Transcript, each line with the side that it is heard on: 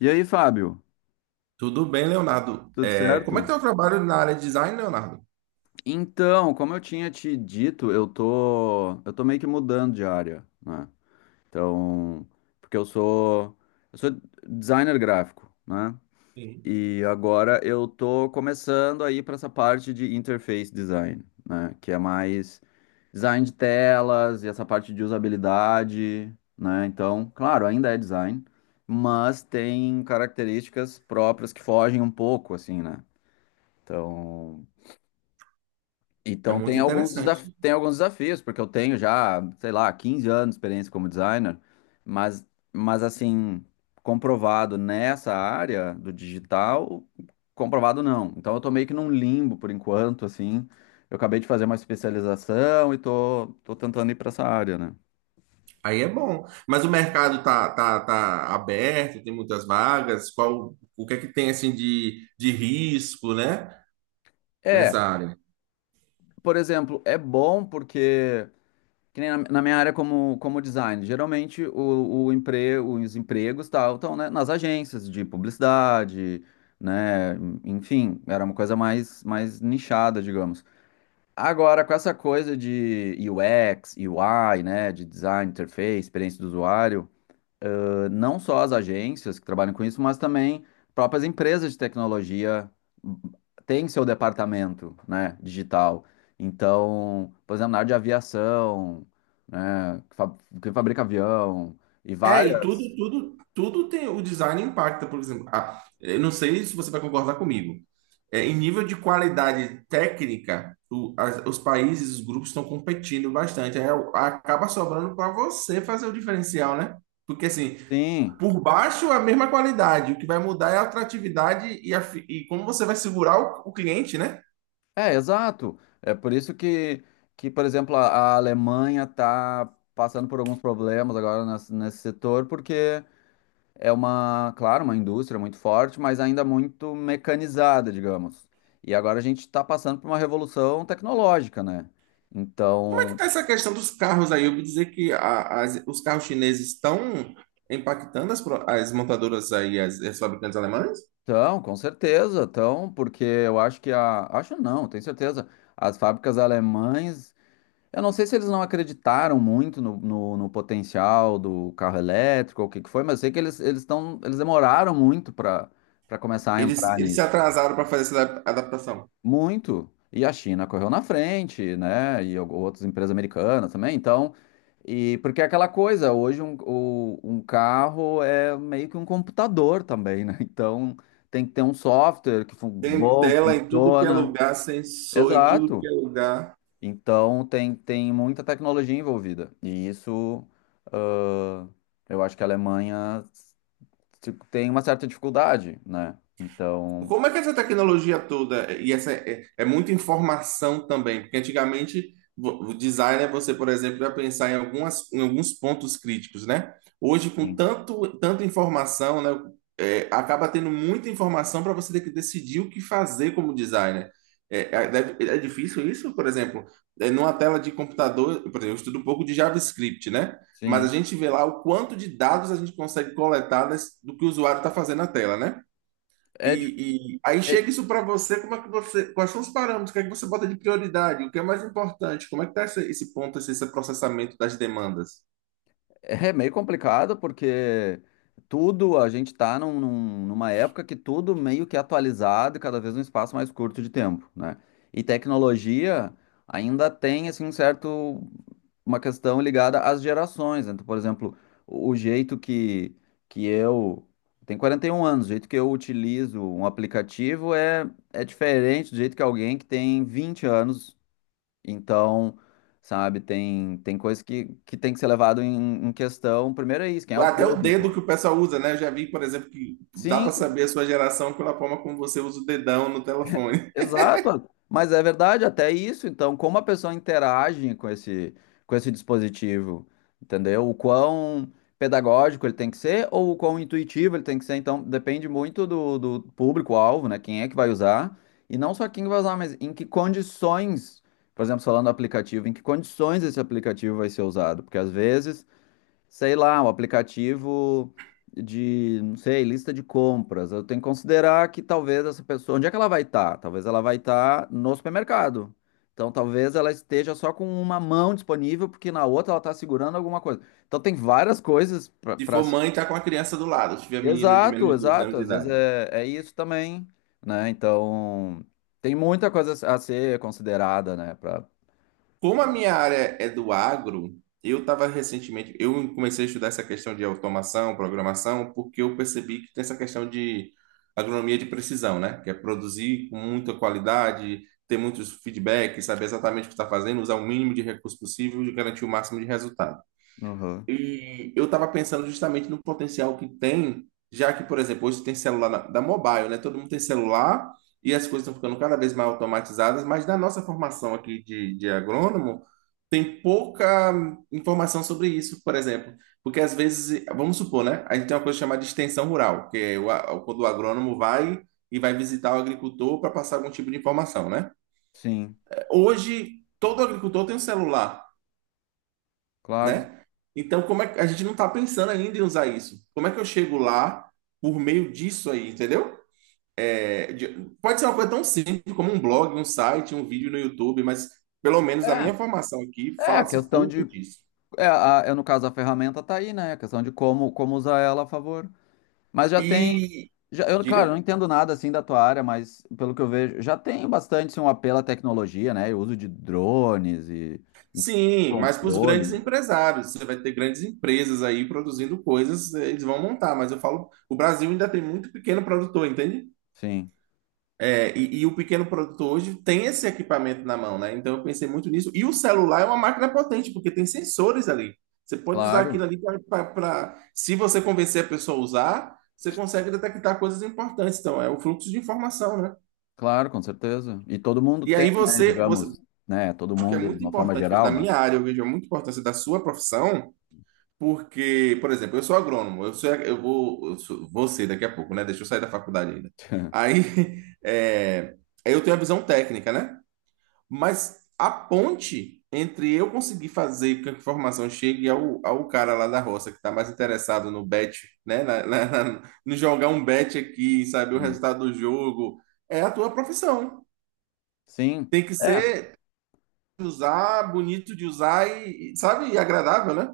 left: E aí, Fábio,
right: Tudo bem, Leonardo.
left: tudo
right: Como é que é
left: certo?
right: o trabalho na área de design, Leonardo?
left: Então, como eu tinha te dito, eu tô meio que mudando de área, né? Então, porque eu sou designer gráfico, né?
right: Sim.
left: E agora eu tô começando aí para essa parte de interface design, né? Que é mais design de telas e essa parte de usabilidade, né? Então, claro, ainda é design, mas tem características próprias que fogem um pouco, assim, né? Então
right: É
left: Então tem
right: muito
left: alguns,
right: interessante.
left: desaf tem alguns desafios, porque eu tenho já, sei lá, 15 anos de experiência como designer, mas, mas assim, comprovado nessa área do digital, comprovado não. Então eu tô meio que num limbo por enquanto, assim. Eu acabei de fazer uma especialização e tô tentando ir para essa área, né?
right: Aí é bom. Mas o mercado tá aberto, tem muitas vagas. Qual, o que é que tem assim de risco, né?
left: É,
right: Nessa área.
left: por exemplo, é bom porque que nem na minha área como, como design, geralmente os empregos tal, estão, né, nas agências de publicidade, né? Enfim, era uma coisa mais, mais nichada, digamos. Agora, com essa coisa de UX, UI, né? De design, interface, experiência do usuário, não só as agências que trabalham com isso, mas também próprias empresas de tecnologia têm seu departamento, né, digital. Então, por exemplo, na área de aviação, né, que fabrica avião e
right: É, e tudo,
left: várias.
right: tudo, tudo tem, o design impacta, por exemplo. Ah, eu não sei se você vai concordar comigo. Em nível de qualidade técnica, os países, os grupos estão competindo bastante. Aí acaba sobrando para você fazer o diferencial, né? Porque assim,
left: Sim,
right: por baixo é a mesma qualidade, o que vai mudar é a atratividade e, e como você vai segurar o cliente, né?
left: é, exato. É por isso que por exemplo, a Alemanha está passando por alguns problemas agora nesse, nesse setor, porque é uma, claro, uma indústria muito forte, mas ainda muito mecanizada, digamos. E agora a gente está passando por uma revolução tecnológica, né?
right: Como é que
left: Então,
right: está essa questão dos carros aí? Eu ouvi dizer que os carros chineses estão impactando as, as montadoras aí, as fabricantes alemãs?
left: então, com certeza, então, porque eu acho que acho não, tenho certeza, as fábricas alemães, eu não sei se eles não acreditaram muito no potencial do carro elétrico ou o que que foi, mas eu sei que eles estão, eles demoraram muito para começar a entrar
right: Eles se
left: nisso.
right: atrasaram para fazer essa adaptação.
left: Muito. E a China correu na frente, né? E outras empresas americanas também. Então, e porque é aquela coisa, hoje um carro é meio que um computador também, né? Então, tem que ter um software
right: Tem
left: bom, que
right: tela em tudo que é
left: funciona.
right: lugar, sensor em tudo que é
left: Exato.
right: lugar.
left: Então, tem, tem muita tecnologia envolvida. E isso, ah, eu acho que a Alemanha tipo, tem uma certa dificuldade, né? Então,
right: Como é que essa tecnologia toda e essa é muita informação também? Porque antigamente o designer você, por exemplo, ia pensar em algumas em alguns pontos críticos, né? Hoje com
left: sim.
right: tanto tanta informação, né, acaba tendo muita informação para você ter que decidir o que fazer como designer. É difícil isso, por exemplo, numa tela de computador, por exemplo, eu estudo um pouco de JavaScript, né? Mas a
left: Sim.
right: gente vê lá o quanto de dados a gente consegue coletar do que o usuário está fazendo na tela, né?
left: É,
right: E aí
left: difícil.
right: chega isso para você, como é que você, quais são os parâmetros, o que é que você bota de prioridade, o que é mais importante, como é que tá esse ponto, esse processamento das demandas?
left: É meio complicado porque tudo, a gente tá numa época que tudo meio que é atualizado e cada vez um espaço mais curto de tempo, né? E tecnologia ainda tem, assim, um certo, uma questão ligada às gerações, né? Então, por exemplo, o jeito que eu, tenho 41 anos, o jeito que eu utilizo um aplicativo é diferente do jeito que alguém que tem 20 anos então, sabe, tem, tem coisa que tem que ser levado em questão. Primeiro é isso, quem é o
right: Até o dedo que
left: público.
right: o pessoal usa, né? Eu já vi, por exemplo, que dá para
left: Sim,
right: saber a sua geração pela forma como você usa o dedão no telefone.
left: exato. Mas é verdade, até isso. Então, como a pessoa interage com esse dispositivo, entendeu? O quão pedagógico ele tem que ser ou o quão intuitivo ele tem que ser. Então, depende muito do público-alvo, né? Quem é que vai usar. E não só quem vai usar, mas em que condições, por exemplo, falando do aplicativo, em que condições esse aplicativo vai ser usado. Porque às vezes. Sei lá, um aplicativo de, não sei, lista de compras. Eu tenho que considerar que talvez essa pessoa, onde é que ela vai estar? Talvez ela vai estar no supermercado. Então, talvez ela esteja só com uma mão disponível, porque na outra ela está segurando alguma coisa. Então, tem várias coisas para.
right: Se for mãe, tá com a criança do lado, se tiver menino de menos
left: Exato,
right: de 12
left: exato.
right: anos de
left: Às vezes
right: idade.
left: é isso também, né? Então, tem muita coisa a ser considerada, né? Pra...
right: Como a minha área é do agro, eu estava recentemente, eu comecei a estudar essa questão de automação, programação, porque eu percebi que tem essa questão de agronomia de precisão, né? Que é produzir com muita qualidade, ter muitos feedbacks, saber exatamente o que está fazendo, usar o mínimo de recurso possível e garantir o máximo de resultado.
left: Uhum.
right: E eu estava pensando justamente no potencial que tem, já que, por exemplo, hoje tem celular da mobile, né? Todo mundo tem celular e as coisas estão ficando cada vez mais automatizadas, mas na nossa formação aqui de agrônomo, tem pouca informação sobre isso, por exemplo. Porque às vezes, vamos supor, né? A gente tem uma coisa chamada de extensão rural, que é quando o agrônomo vai e vai visitar o agricultor para passar algum tipo de informação, né?
left: Sim,
right: Hoje, todo agricultor tem um celular
left: claro.
right: né? Então, como é que a gente não está pensando ainda em usar isso? Como é que eu chego lá por meio disso aí, entendeu? É, de- Pode ser uma coisa tão simples como um blog, um site, um vídeo no YouTube, mas pelo menos na
left: É,
right: minha formação aqui
left: é a
right: fala-se
left: questão
right: pouco
left: de
right: disso.
left: é, é, no caso, a ferramenta tá aí, né? A questão de como, como usar ela a favor. Mas já tem.
right: E
left: Já, eu, claro, não
right: diga,
left: entendo nada assim da tua área, mas pelo que eu vejo, já tem bastante assim, um apelo à tecnologia, né? E o uso de drones e
right: sim, mas para os grandes
left: controle.
right: empresários, você vai ter grandes empresas aí produzindo coisas, eles vão montar, mas eu falo, o Brasil ainda tem muito pequeno produtor, entende?
left: Sim,
right: E, e o pequeno produtor hoje tem esse equipamento na mão, né? Então eu pensei muito nisso. E o celular é uma máquina potente, porque tem sensores ali. Você pode usar aquilo
left: claro,
right: ali para. Se você convencer a pessoa a usar, você consegue detectar coisas importantes. Então, é o fluxo de informação, né?
left: claro, com certeza. E todo mundo
right: E
left: tem,
right: aí
left: né?
right: você
left: Digamos, né? Todo
right: acho que é
left: mundo de
right: muito
left: uma forma
right: importante, por
left: geral,
right: exemplo, na minha
left: mas.
right: área eu vejo muita importância da sua profissão, porque, por exemplo, eu sou agrônomo, eu sou, eu vou, eu sou, vou ser daqui a pouco, né? Deixa eu sair da faculdade ainda. Aí, é, eu tenho a visão técnica, né? Mas a ponte entre eu conseguir fazer com que a informação chegue ao cara lá da roça que está mais interessado no bet, né? No jogar um bet aqui, saber o
left: Hum,
right: resultado do jogo, é a tua profissão.
left: sim.
right: Tem que
left: É.
right: ser usar, bonito de usar sabe, e agradável, né?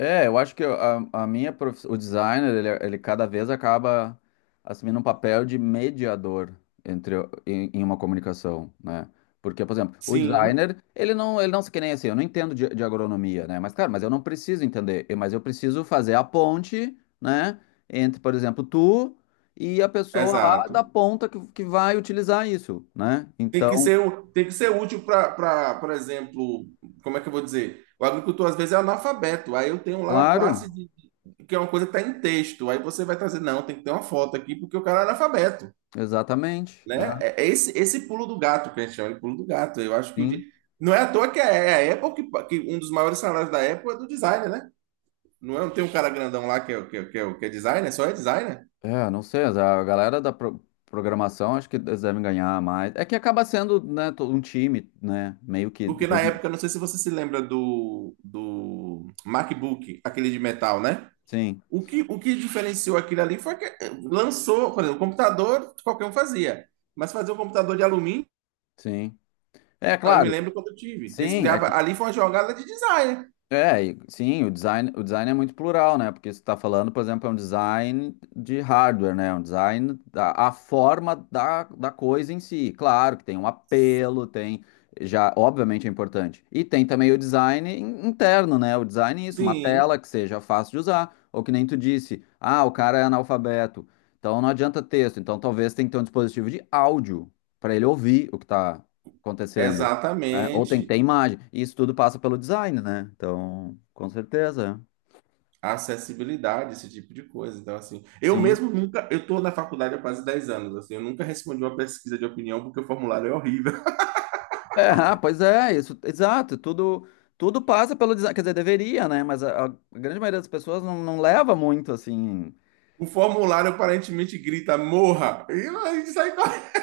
left: É, eu acho que o designer, ele cada vez acaba assumindo um papel de mediador entre, em, em uma comunicação, né? Porque, por exemplo, o
right: Sim,
left: designer, ele não se que nem assim, eu não entendo de agronomia, né? Mas, cara, eu não preciso entender, mas eu preciso fazer a ponte, né? Entre, por exemplo, tu e a pessoa lá da
right: exato.
left: ponta que vai utilizar isso, né? Então,
right: Tem que ser útil para, por exemplo, como é que eu vou dizer? O agricultor às vezes é analfabeto, aí eu tenho lá a classe
left: claro,
right: de que é uma coisa que está em texto. Aí você vai trazer, não, tem que ter uma foto aqui, porque o cara é analfabeto,
left: exatamente. É,
right: né? Esse pulo do gato que a gente chama de pulo do gato. Eu acho que o
left: sim.
right: de... Não é à toa que é é a Apple, que um dos maiores salários da Apple é do designer, né? Não, é, não tem um cara grandão lá que é designer, só é designer.
left: É, não sei, a galera da pro- programação acho que eles devem ganhar mais. É que acaba sendo, né, um time, né, meio que
right: Porque na
left: junto.
right: época, não sei se você se lembra do MacBook, aquele de metal, né?
left: Sim,
right: O que diferenciou aquilo ali foi que lançou, por exemplo, o computador qualquer um fazia, mas fazer um computador de alumínio.
left: sim. É,
right: Cara, eu me
left: claro.
right: lembro quando eu tive.
left: Sim, é
right: Respirava.
left: que
right: Ali foi uma jogada de design.
left: é, e, sim, o design é muito plural, né? Porque você está falando, por exemplo, é um design de hardware, né? É um design da a forma da coisa em si. Claro que tem um apelo, tem já, obviamente é importante. E tem também o design interno, né? O design isso, uma tela
right: Sim,
left: que seja fácil de usar, ou que nem tu disse, ah, o cara é analfabeto, então não adianta texto. Então talvez tenha que ter um dispositivo de áudio para ele ouvir o que está acontecendo né? Ou tem que
right: exatamente.
left: ter imagem. E isso tudo passa pelo design, né? Então, com certeza.
right: Acessibilidade, esse tipo de coisa. Então, assim, eu
left: Sim.
right: mesmo nunca. Eu estou na faculdade há quase 10 anos. Assim, eu nunca respondi uma pesquisa de opinião porque o formulário é horrível.
left: É, ah, pois é, isso, exato. Tudo, tudo passa pelo design. Quer dizer, deveria, né? Mas a grande maioria das pessoas não, não leva muito assim.
right: O formulário aparentemente grita morra. E a gente sai correndo.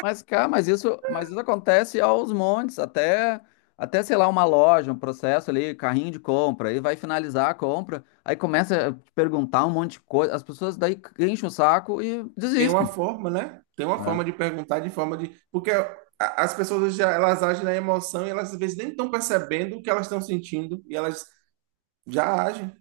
left: Mas, cara, mas isso acontece aos montes, até, até, sei lá, uma loja, um processo ali, carrinho de compra, aí vai finalizar a compra, aí começa a te perguntar um monte de coisa, as pessoas daí enchem o saco e
right: Tem uma
left: desistem.
right: forma, né? Tem uma forma
left: Né?
right: de perguntar, de forma de. As pessoas já elas agem na emoção e elas às vezes nem estão percebendo o que elas estão sentindo e elas já agem.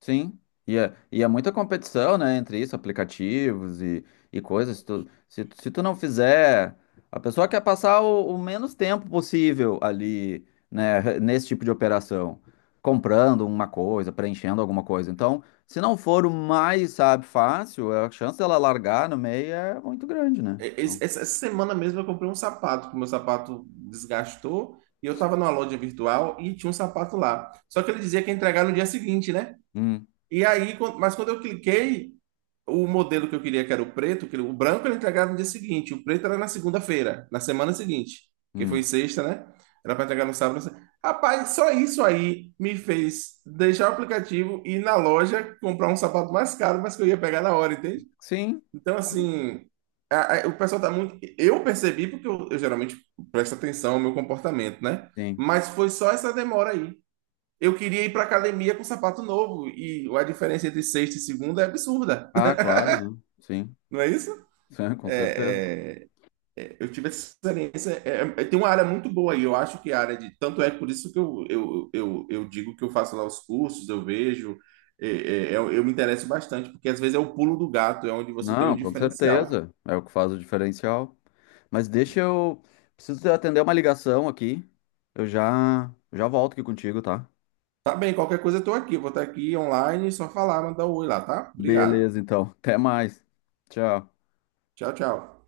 left: Sim, e é muita competição, né, entre isso, aplicativos e coisas. Se tu, se tu não fizer, a pessoa quer passar o menos tempo possível ali, né, nesse tipo de operação, comprando uma coisa, preenchendo alguma coisa. Então, se não for o mais, sabe, fácil, a chance dela largar no meio é muito grande, né? Então,
right: Essa semana mesmo eu comprei um sapato, que o meu sapato desgastou, e eu tava numa loja virtual e tinha um sapato lá. Só que ele dizia que ia entregar no dia seguinte, né?
left: hum,
right: Mas quando eu cliquei, o modelo que eu queria, que era o preto, que o branco ele entregava no dia seguinte, o preto era na segunda-feira, na semana seguinte, que foi
left: hum.
right: sexta, né? Era para entregar no sábado. Na se- Rapaz, só isso aí me fez deixar o aplicativo e ir na loja comprar um sapato mais caro, mas que eu ia pegar na hora, entende?
left: Sim,
right: Então, assim, o pessoal tá muito. Eu percebi porque eu geralmente presto atenção ao meu comportamento, né?
left: sim.
right: Mas foi só essa demora aí. Eu queria ir pra academia com sapato novo e a diferença entre sexta e segunda é absurda,
left: Ah, claro, né? Sim,
right: não é isso?
left: sim, com certeza.
right: É, eu tive essa experiência. Tem uma área muito boa aí, eu acho que a área de. Tanto é por isso que eu digo que eu faço lá os cursos, eu vejo, é, eu me interesso bastante, porque às vezes é o pulo do gato, é onde você tem um
left: Não, com
right: diferencial.
left: certeza. É o que faz o diferencial. Mas deixa eu. Preciso atender uma ligação aqui. Eu já volto aqui contigo, tá?
right: Tá bem, qualquer coisa eu tô aqui. Vou estar aqui online, só falar, mandar um oi lá, tá? Obrigado.
left: Beleza, então. Até mais. Tchau.
right: Tchau, tchau.